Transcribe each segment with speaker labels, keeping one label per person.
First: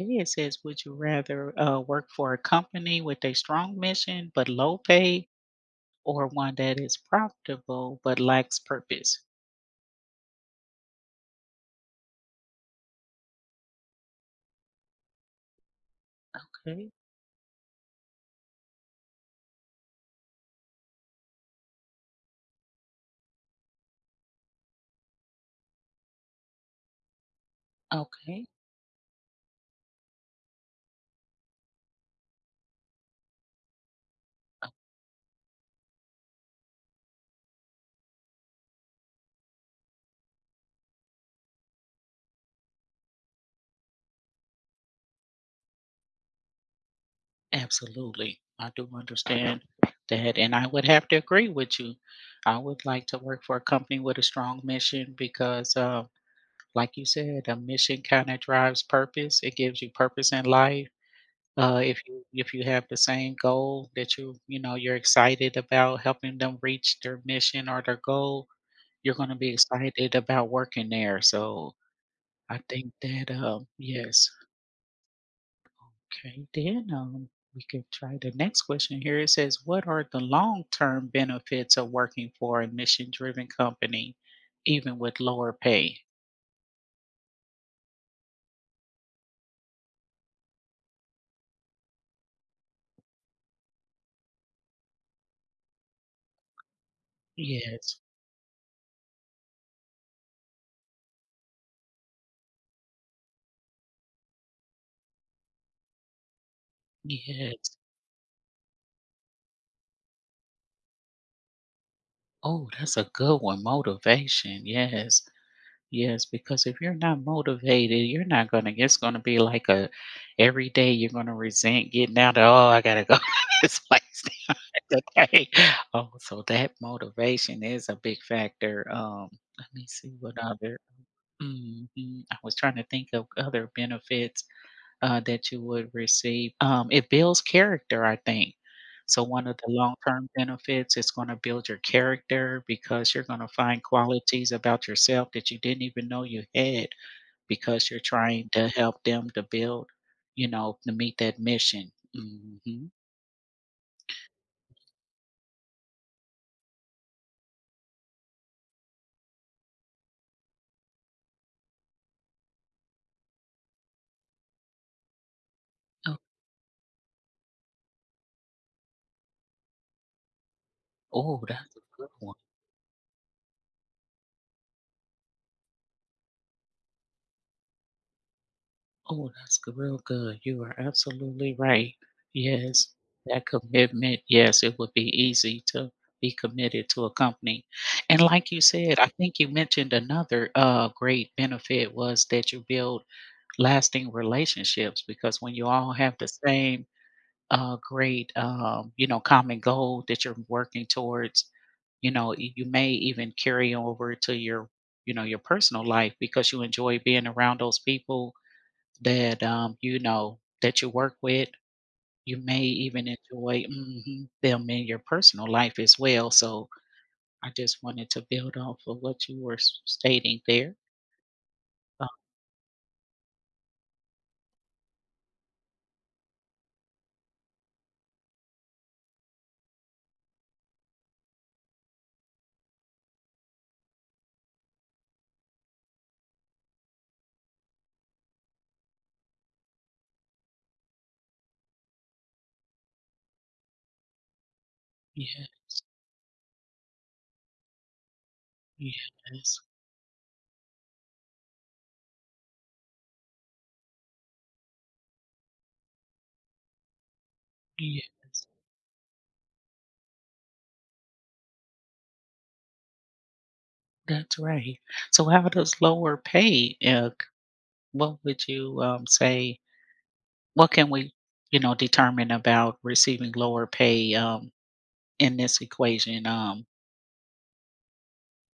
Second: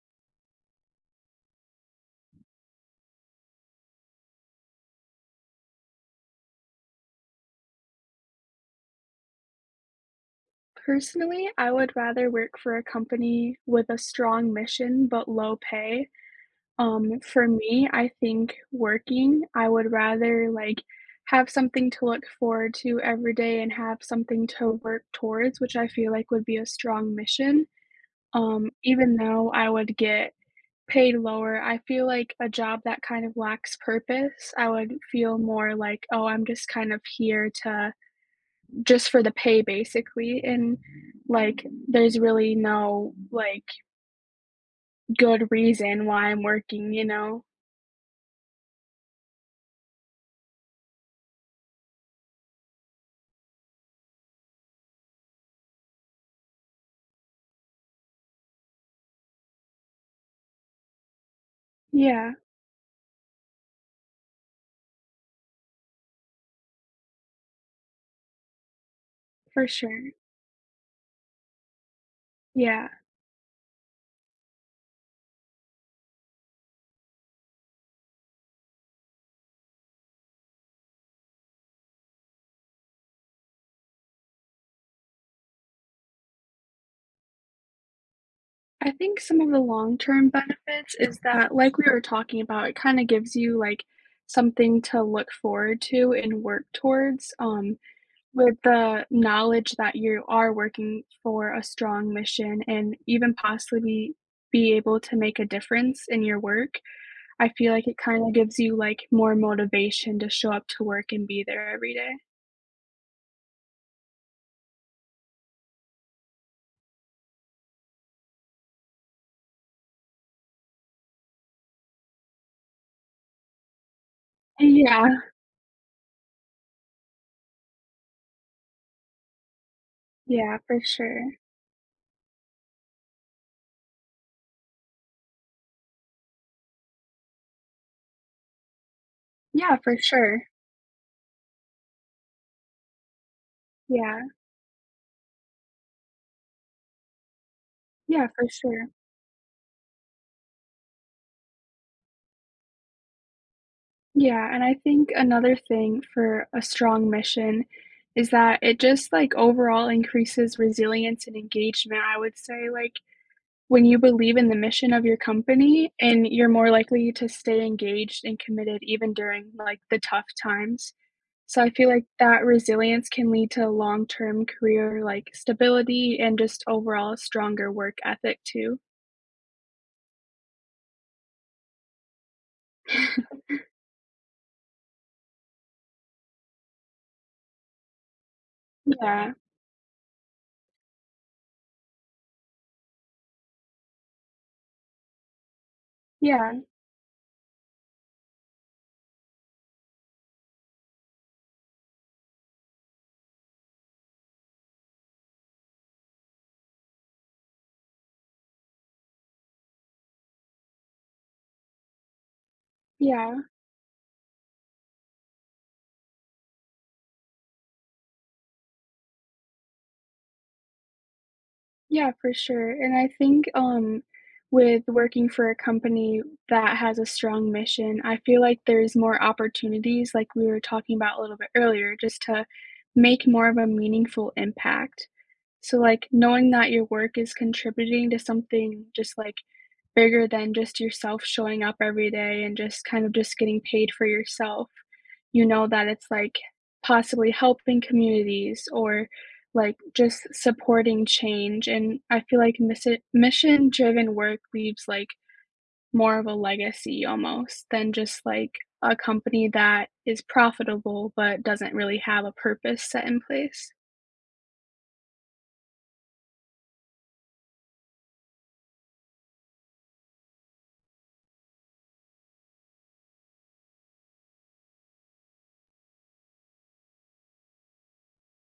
Speaker 1: Okay, it says, would you rather work for a company with a strong mission but low pay or one that is profitable but lacks purpose?
Speaker 2: Personally, I would rather work for a company with a strong mission but low pay.
Speaker 1: Okay,
Speaker 2: For me, I would rather have something to look forward to every day and have something to work towards, which I feel like would be a strong mission.
Speaker 1: okay,
Speaker 2: Even though I would get paid lower, I feel like a job that kind of lacks purpose, I would feel more like, oh, I'm just kind of here to just for the pay basically and there's really no good reason why I'm working.
Speaker 1: absolutely. I do understand that. And I would have to agree with you. I would like to work for a company with a strong mission because, like you said, a mission kind of drives purpose, it gives you purpose in life. If you
Speaker 2: Yeah,
Speaker 1: if you have the same goal that you know you're excited about helping them reach their mission or their goal, you're going to be
Speaker 2: for sure.
Speaker 1: excited about working there. So I
Speaker 2: Yeah.
Speaker 1: think that yes, okay. Then we can try the next question here. It says, "What are the long term benefits of working for a mission driven company, even with lower pay?"
Speaker 2: I think some of the long-term benefits is that, like we were talking about, it kind of gives you like something to look forward to and work towards,
Speaker 1: Yes,
Speaker 2: with the knowledge that you are working for a strong mission and even possibly be able to make a difference in your work. I feel
Speaker 1: yes.
Speaker 2: like it kinda gives you, like, more motivation to show up to work and be there every day.
Speaker 1: Oh, that's a good one. Motivation. Yes. Yes, because if you're not motivated, you're not gonna it's gonna be like a every day you're gonna resent getting out of, "Oh, I gotta go to this place
Speaker 2: Yeah,
Speaker 1: today." Oh, so that motivation is a big factor. Let me see what
Speaker 2: yeah,
Speaker 1: other
Speaker 2: for sure.
Speaker 1: mhm, I was trying to think of other benefits. That you would receive. It builds character, I think. So one of the
Speaker 2: Yeah, for
Speaker 1: long-term
Speaker 2: sure.
Speaker 1: benefits is gonna build your character because you're gonna find
Speaker 2: Yeah.
Speaker 1: qualities about yourself that you didn't even know you had because you're
Speaker 2: Yeah, for
Speaker 1: trying to
Speaker 2: sure.
Speaker 1: help them to build, you know, to meet that mission. Mhm.
Speaker 2: Yeah, and I think another thing for a strong mission is that it just, like, overall increases resilience and engagement, I would say, like, when you believe in the mission of your company
Speaker 1: Oh,
Speaker 2: and you're more likely to stay engaged and committed even during, like, the tough times.
Speaker 1: oh,
Speaker 2: So I
Speaker 1: that's a
Speaker 2: feel like
Speaker 1: good one.
Speaker 2: that resilience can lead to long-term career, like, stability and just overall stronger work ethic too.
Speaker 1: Oh, that's g real good. You are absolutely right. Yes, that commitment, yes, it would be easy to be committed to a company. And like you said, I
Speaker 2: Yeah.
Speaker 1: think you mentioned another, great benefit was that you build lasting relationships because when you all have the
Speaker 2: Yeah.
Speaker 1: same, great, you know, common goal that you're working towards, you know, y you may even carry over to your you know, your personal life because you enjoy being around those people that, you know, that you work with. You may even
Speaker 2: Yeah.
Speaker 1: enjoy mhm, them in your personal life as well. So I just wanted to build off of what you were stating there. Oh,
Speaker 2: Yeah, for sure, and I think, with working for a company that has a strong mission, I feel like there's more opportunities, like we were talking about a little bit earlier, just to make more of a meaningful impact. So, like, knowing that your work is contributing to something just, like, bigger than just yourself showing up every day and just kind of just getting paid for yourself.
Speaker 1: yeah,
Speaker 2: You know that it's like possibly helping communities or
Speaker 1: yes,
Speaker 2: like just supporting change. And I feel like mission driven work leaves like more of a legacy almost than
Speaker 1: yes,
Speaker 2: just like a company that is profitable but doesn't really have a purpose set in place.
Speaker 1: that's right. So how does lower pay, what would you say, what can we, you know, determine about receiving lower pay in this equation?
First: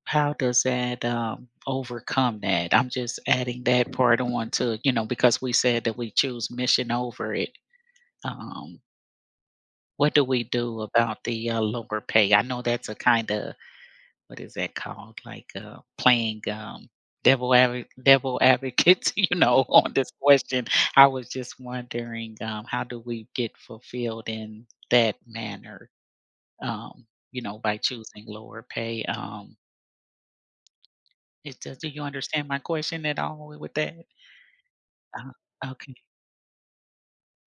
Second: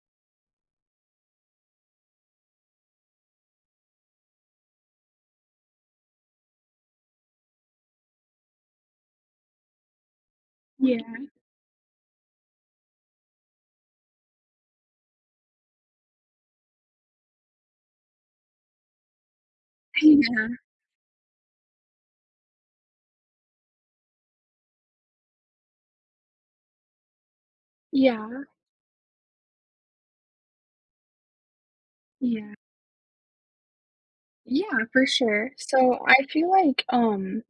Speaker 1: How does that, overcome that? I'm just adding that part on to, you know, because we said that we choose mission over it. Um, what do we do
Speaker 2: Yeah,
Speaker 1: about the, lower pay? I know that's a kinda what is that called? Like, playing, devil advocate, you know, on this
Speaker 2: yeah,
Speaker 1: question. I was just wondering, how do we get fulfilled in that manner, um, you know, by choosing
Speaker 2: yeah,
Speaker 1: lower pay? Is does do you understand
Speaker 2: yeah.
Speaker 1: my question at all with that?
Speaker 2: Yeah, for
Speaker 1: Uh-huh.
Speaker 2: sure.
Speaker 1: Okay,
Speaker 2: So I feel like,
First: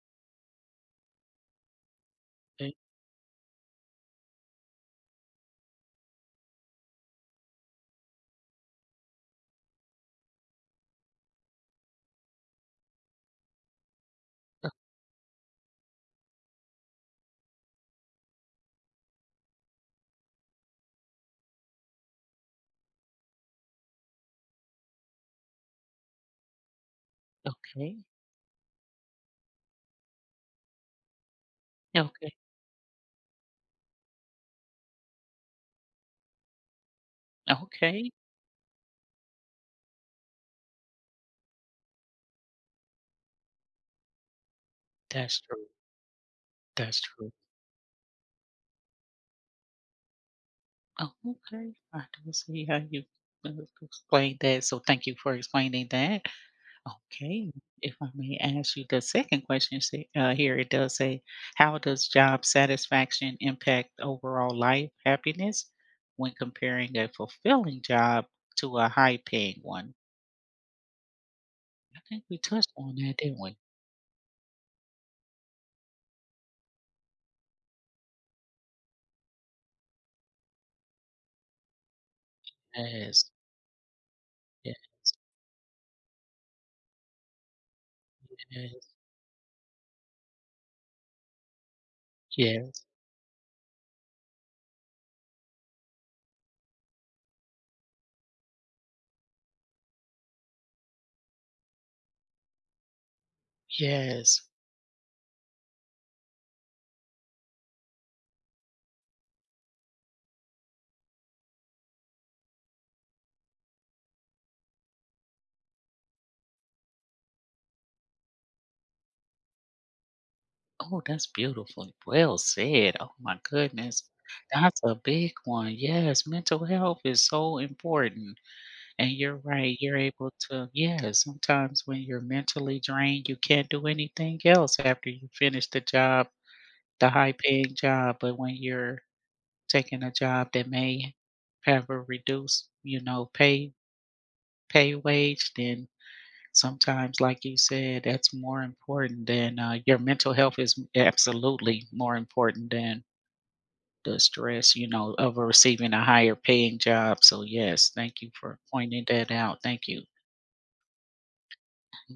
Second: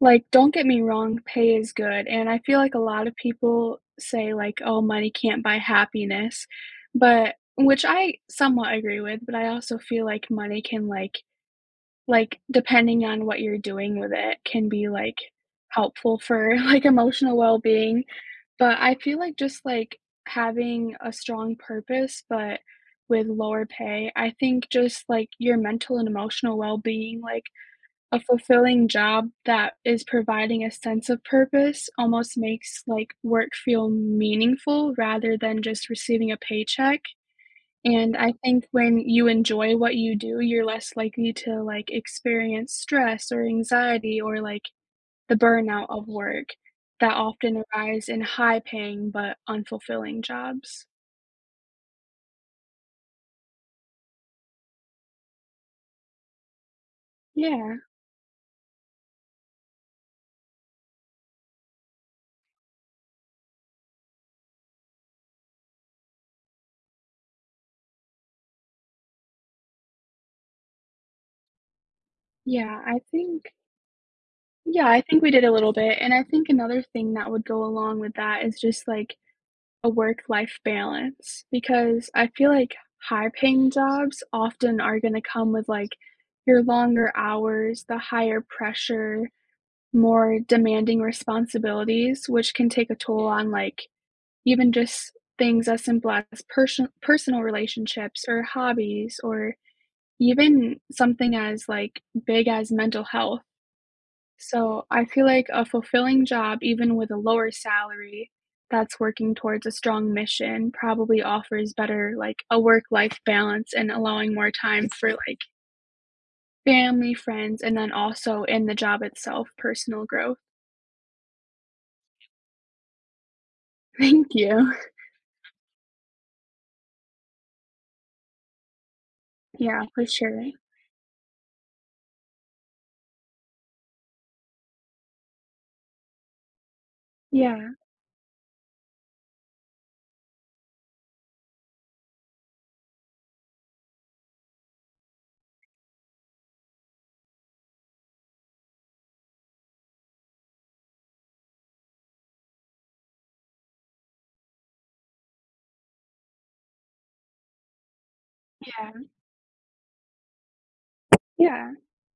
Speaker 2: like, don't get me wrong, pay is good, and I feel like a lot of people say, like, "Oh, money can't buy happiness," but which I somewhat agree with, but I also feel like money can, like, depending on what you're doing with it, can be, like, helpful for, like, emotional well-being, but I feel like just, like, having a strong purpose, but with lower pay, I think just, like, your mental and emotional well-being, like
Speaker 1: okay.
Speaker 2: a fulfilling job that is providing a sense of purpose
Speaker 1: Okay. Okay.
Speaker 2: almost makes, like, work feel meaningful rather than just receiving a paycheck,
Speaker 1: Okay.
Speaker 2: and I think when you enjoy what you do, you're less likely to, like, experience stress or anxiety or, like, the
Speaker 1: That's true.
Speaker 2: burnout of work
Speaker 1: That's
Speaker 2: that
Speaker 1: true.
Speaker 2: often arise in high-paying but unfulfilling jobs.
Speaker 1: Oh, okay. I don't see how you, uh, explained that, so thank you for explaining that. Okay,
Speaker 2: Yeah.
Speaker 1: if I may ask you the second question, see, here it does say, "How does job satisfaction impact overall life happiness when comparing a fulfilling job to a high-paying one?" I think we touched
Speaker 2: Yeah,
Speaker 1: on
Speaker 2: I
Speaker 1: that, didn't
Speaker 2: think
Speaker 1: we?
Speaker 2: yeah, I think we did a little bit, and I think another thing that would go along with that is just, like, a work-life balance because I feel like
Speaker 1: Yes.
Speaker 2: high-paying jobs often
Speaker 1: Yes.
Speaker 2: are gonna come with, like, your longer hours, the higher
Speaker 1: Yes,
Speaker 2: pressure, more demanding responsibilities, which can
Speaker 1: yes,
Speaker 2: take a toll on, like, even just things as simple as personal relationships or hobbies or even something as, like, big as mental health.
Speaker 1: yes.
Speaker 2: So I feel like a fulfilling job, even with a lower salary, that's working towards a strong mission probably offers better like a work-life balance and allowing more time for like family, friends, and then also in the job itself, personal growth.
Speaker 1: Oh, that's beautiful. Well said. Oh my goodness.
Speaker 2: Thank you.
Speaker 1: That's a big one. Yes, mental health is so important. And you're right.
Speaker 2: Yeah,
Speaker 1: You're
Speaker 2: for
Speaker 1: able
Speaker 2: sure.
Speaker 1: to, yeah, sometimes when you're mentally drained, you can't do anything else after you finish the job, the high
Speaker 2: Yeah,
Speaker 1: paying job. But when you're taking a job that may have a reduced, you know, pay wage, then sometimes, like you said, that's more important than, your mental health is absolutely more important than the stress, you know, of receiving a higher paying job. So, yes, thank you for
Speaker 2: yeah,
Speaker 1: pointing that out. Thank you.
Speaker 2: yeah.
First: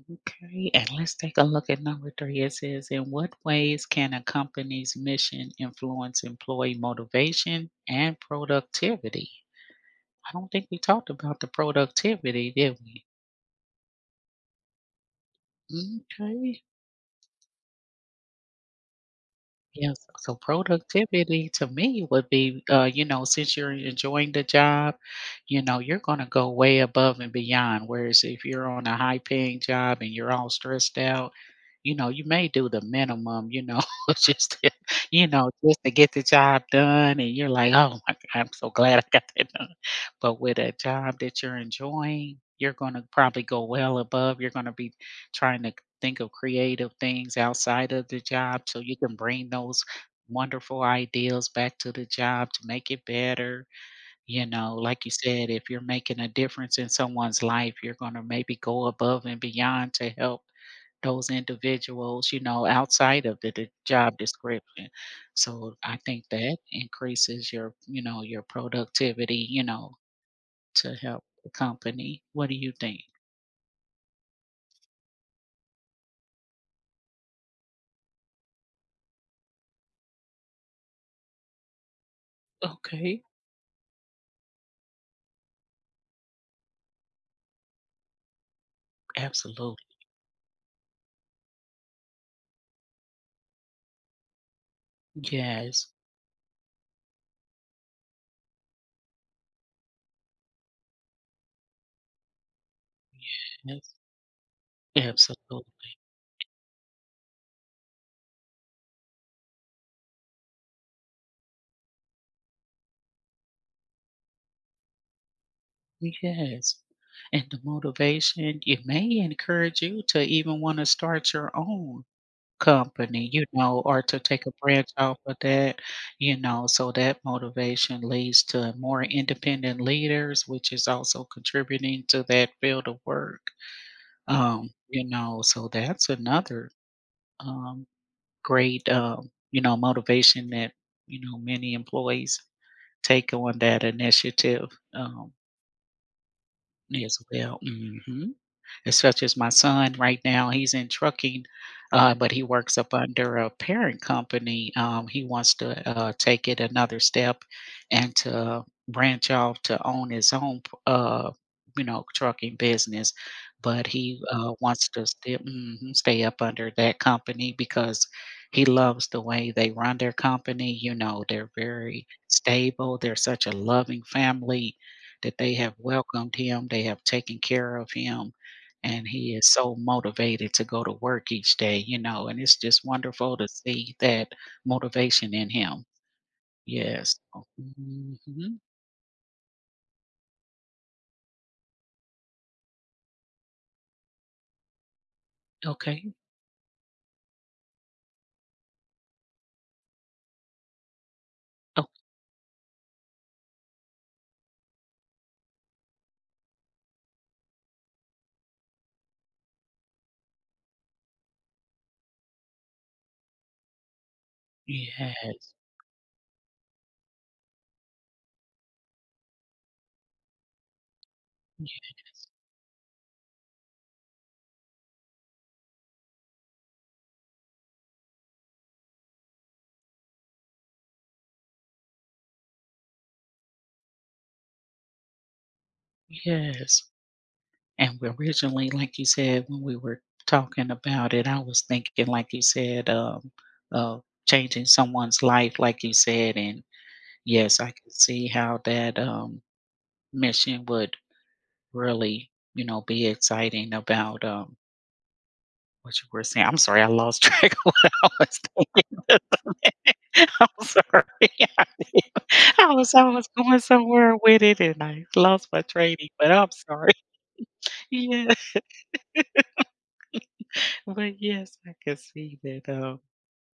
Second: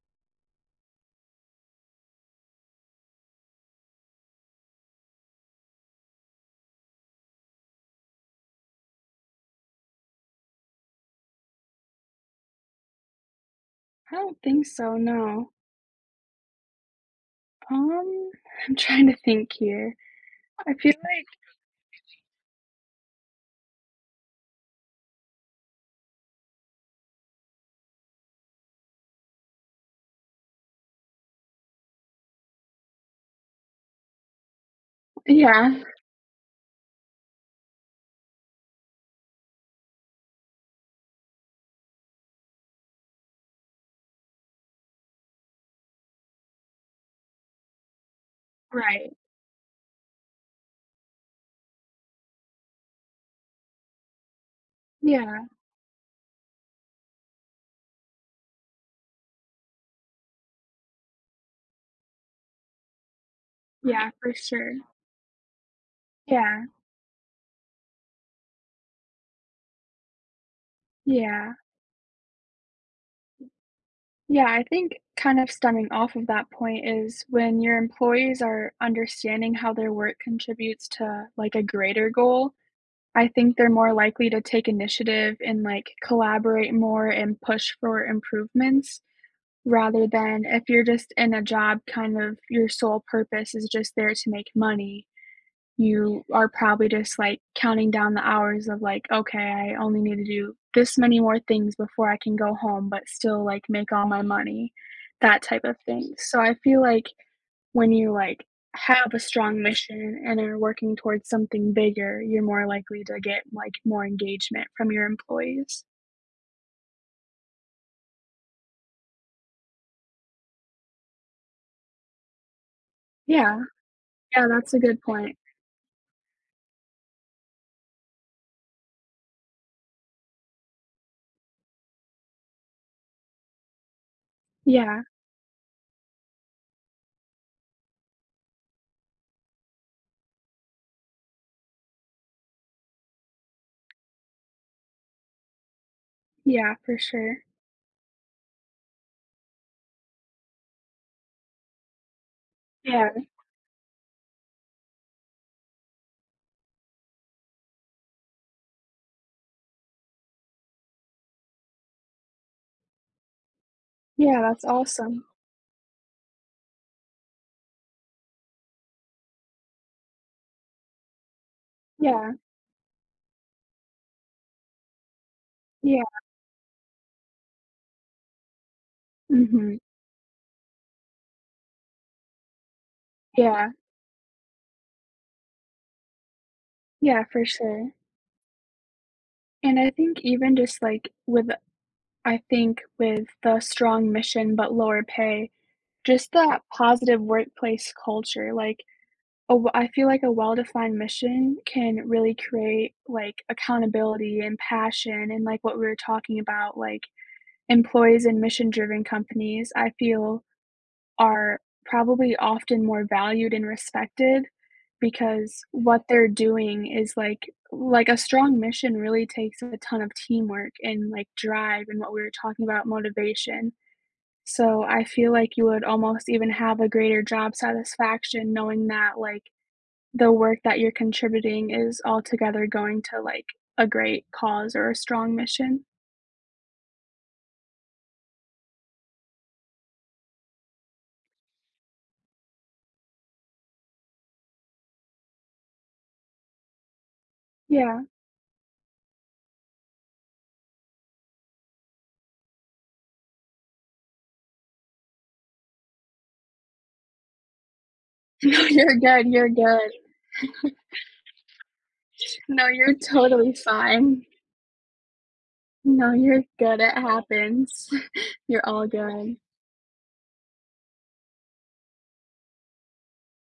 Speaker 1: Okay, and let's take a look at number three. It says, in what ways can a company's mission influence employee motivation and productivity? I don't think we talked about the productivity, did we?
Speaker 2: I don't think so, no.
Speaker 1: Okay.
Speaker 2: Um, I'm trying to think here.
Speaker 1: Yes, so
Speaker 2: I feel like
Speaker 1: productivity to me would be, you know, since you're enjoying the job, you know, you're going to go way above and beyond. Whereas if you're on a high paying job and you're all stressed out, you know, you may do the minimum, you know, just to, you know,
Speaker 2: yeah,
Speaker 1: just to get the job done. And you're like, oh my God, I'm so glad I got that done. But with a job that you're enjoying, you're going to probably go well above. You're going to be trying to think of creative things outside of the job so you
Speaker 2: right.
Speaker 1: can bring those wonderful ideas back to the job to make it better. You know, like you
Speaker 2: Yeah,
Speaker 1: said, if you're making a difference in someone's life, you're going to maybe go above and beyond to help those individuals, you know, outside of the
Speaker 2: yeah,
Speaker 1: job
Speaker 2: for sure.
Speaker 1: description. So I think that
Speaker 2: Yeah,
Speaker 1: increases your, you know, your productivity, you know, to help the
Speaker 2: yeah.
Speaker 1: company. What do you think?
Speaker 2: Yeah, I think kind of stemming off of that point is when your employees are understanding how their work contributes to like a greater goal,
Speaker 1: Okay,
Speaker 2: I think they're more likely to take initiative and like collaborate more and push for improvements
Speaker 1: absolutely.
Speaker 2: rather than if you're just in a job, kind of your sole purpose is just there to make money,
Speaker 1: Yes.
Speaker 2: you are probably just, like, counting down the hours of, like, "Okay, I only need to do this many more things before I can go home, but still, like, make
Speaker 1: Yes.
Speaker 2: all my money," that type of
Speaker 1: Absolutely.
Speaker 2: thing. So I feel like when you, like, have a strong mission and are working towards something bigger, you're more likely to get, like, more engagement from your employees.
Speaker 1: Yes. And the motivation, it may encourage you to even want to start your own company, you
Speaker 2: Yeah,
Speaker 1: know, or to take
Speaker 2: yeah,
Speaker 1: a
Speaker 2: that's a
Speaker 1: branch
Speaker 2: good
Speaker 1: off of
Speaker 2: point.
Speaker 1: that, you know, so that motivation leads to more independent leaders, which is also contributing to that field of work.
Speaker 2: Yeah,
Speaker 1: You know, so that's another um, great, you know, motivation that, you know, many employees take on that initiative. Um,
Speaker 2: yeah, for
Speaker 1: As
Speaker 2: sure.
Speaker 1: well, mhm as such as my son right now, he's in trucking, but he works up
Speaker 2: Yeah,
Speaker 1: under a parent company. He wants to take it another step and to branch off to own his own, uh, you know, trucking business. But he
Speaker 2: yeah, that's
Speaker 1: wants to
Speaker 2: awesome.
Speaker 1: stay, mhm, stay up under that company because he loves the way they run their company. You know, they're very
Speaker 2: Yeah,
Speaker 1: stable. They're such a loving family that they have
Speaker 2: yeah,
Speaker 1: welcomed him. They have taken care of him and he is so
Speaker 2: mhm,
Speaker 1: motivated to go to work each day, you know, and it's just wonderful to
Speaker 2: yeah,
Speaker 1: see that motivation in him. Yes.
Speaker 2: yeah,
Speaker 1: Oh,
Speaker 2: for sure.
Speaker 1: mhm.
Speaker 2: And I think even just, like, with I think with the strong mission but lower pay,
Speaker 1: Okay.
Speaker 2: just that positive workplace culture, like, a w I feel like a well-defined mission
Speaker 1: Oh,
Speaker 2: can really create, like, accountability and passion and, like, what we were talking about, like, employees in mission-driven companies, I feel are probably often more valued and respected
Speaker 1: yes.
Speaker 2: because what they're doing is like a strong mission really takes a ton of teamwork and like drive and
Speaker 1: Ye-
Speaker 2: what we were talking about motivation. So I feel like you would almost even have a greater job satisfaction knowing that like the work that you're contributing is altogether going to like a great cause or a strong mission.
Speaker 1: Yes. And we originally, like you said, when we were talking about it, I was thinking, like you said, of changing someone's life, like you said, and yes, I can
Speaker 2: Yeah.
Speaker 1: see how that mission would really, you know, be exciting about what you were saying, I'm sorry, I lost track of what I was
Speaker 2: No, you're
Speaker 1: thinking
Speaker 2: good, you're good.
Speaker 1: I'm sorry. I
Speaker 2: No, you're
Speaker 1: I was
Speaker 2: totally
Speaker 1: going somewhere
Speaker 2: fine.
Speaker 1: with it, and I lost my training,
Speaker 2: No,
Speaker 1: but
Speaker 2: you're
Speaker 1: I'm
Speaker 2: good,
Speaker 1: sorry.
Speaker 2: it happens.
Speaker 1: Yeah,
Speaker 2: You're all good.
Speaker 1: but yes, I can see that,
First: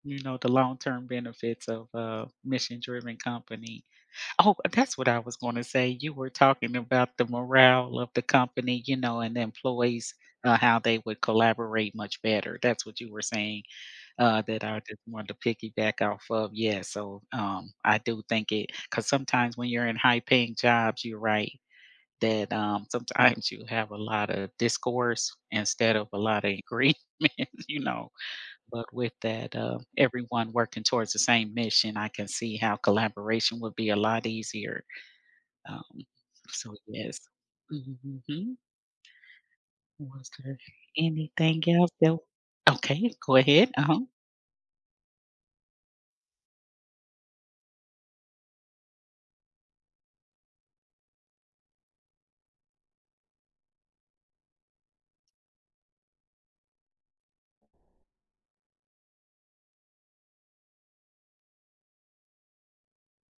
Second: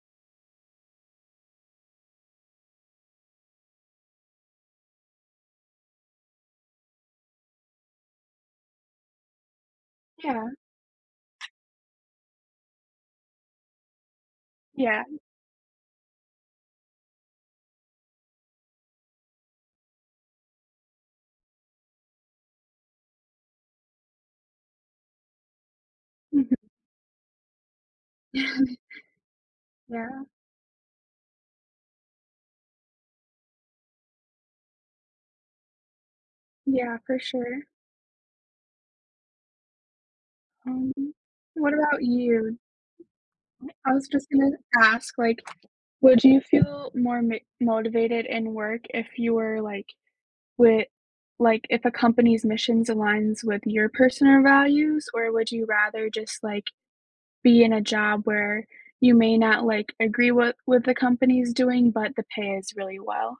Speaker 1: you know, the long-term benefits of a mission-driven company. Oh, that's what I was gonna say. You were talking about the morale of the company, you know, and the employees,
Speaker 2: Yeah,
Speaker 1: how they would collaborate much better. That's what you were saying. That I just
Speaker 2: yeah.
Speaker 1: wanted to piggyback off of. Yeah, so, I do think it, because sometimes when you're in high-paying jobs, you're right, that, sometimes you have a lot of discourse instead of a lot of
Speaker 2: Mhm.
Speaker 1: agreement, you know? But with that,
Speaker 2: Yeah,
Speaker 1: everyone working towards the same mission, I can see how collaboration would be a lot easier. Um, so,
Speaker 2: yeah,
Speaker 1: yes.
Speaker 2: for sure.
Speaker 1: Mhm. Was there
Speaker 2: Um,
Speaker 1: anything
Speaker 2: what
Speaker 1: else
Speaker 2: about
Speaker 1: that
Speaker 2: you?
Speaker 1: okay, go ahead,
Speaker 2: I
Speaker 1: uh-huh.
Speaker 2: was just gonna ask, like, would you feel more mi motivated in work if you were, like, with like, if a company's missions aligns with your personal values, or would you rather just, like, be in a job where you may not, like, agree with the company's doing, but the pay is really well?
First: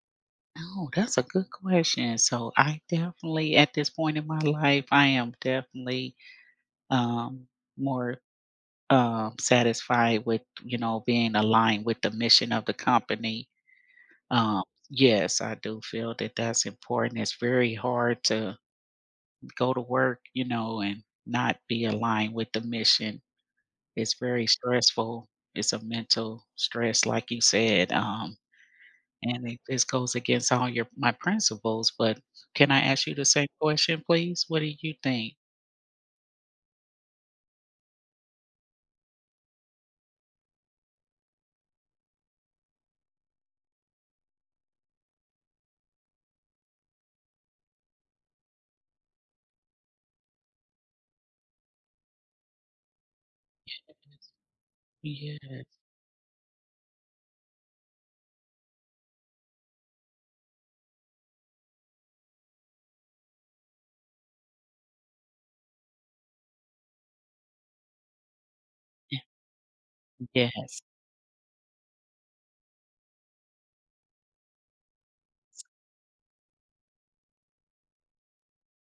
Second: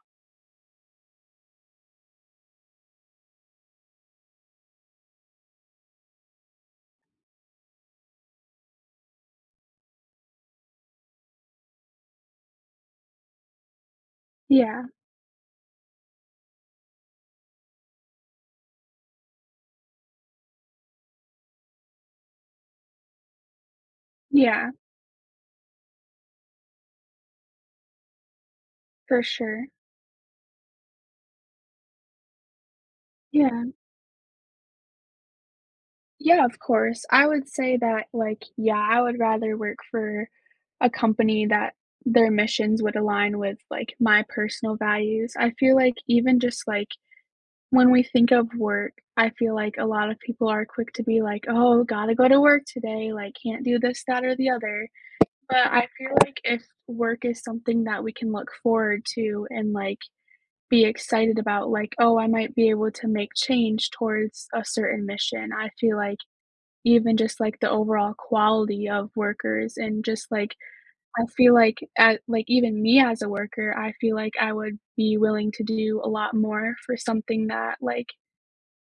Speaker 1: Oh, that's a good question. So I definitely, at this point in my life, I am definitely um, more satisfied with, you know, being aligned with the mission of the company. Um,
Speaker 2: Yeah,
Speaker 1: yes, I do feel that that's important. It's very hard to go to work, you know, and not be aligned with the mission. It's very
Speaker 2: yeah.
Speaker 1: stressful. It's a mental stress, like you said.
Speaker 2: For
Speaker 1: And it
Speaker 2: sure.
Speaker 1: this goes against all your my principles, but can I ask you the same
Speaker 2: Yeah.
Speaker 1: question, please? What do you think?
Speaker 2: Yeah, of course. I would say that, like, yeah, I would rather work for a company that their missions would align with, like, my personal values. I feel like even just, like, when we think of work, I feel like a lot of people are quick to be like, "Oh, gotta go to work today, like, can't do this, that, or the other." But
Speaker 1: Yes,
Speaker 2: I feel like if work is something that we can look forward to and, like, be excited about, like, "Oh, I might be able to make change towards a certain mission." I feel like even just, like, the overall quality of workers and just, like,
Speaker 1: yes.
Speaker 2: I feel like at like, even me as a worker, I feel like I would be willing to do a lot more for something that, like,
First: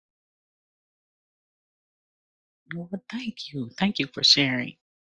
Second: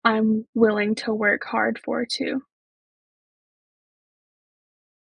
Speaker 2: I'm willing to work hard for too.
Speaker 1: Well, thank you. Thank you for sharing.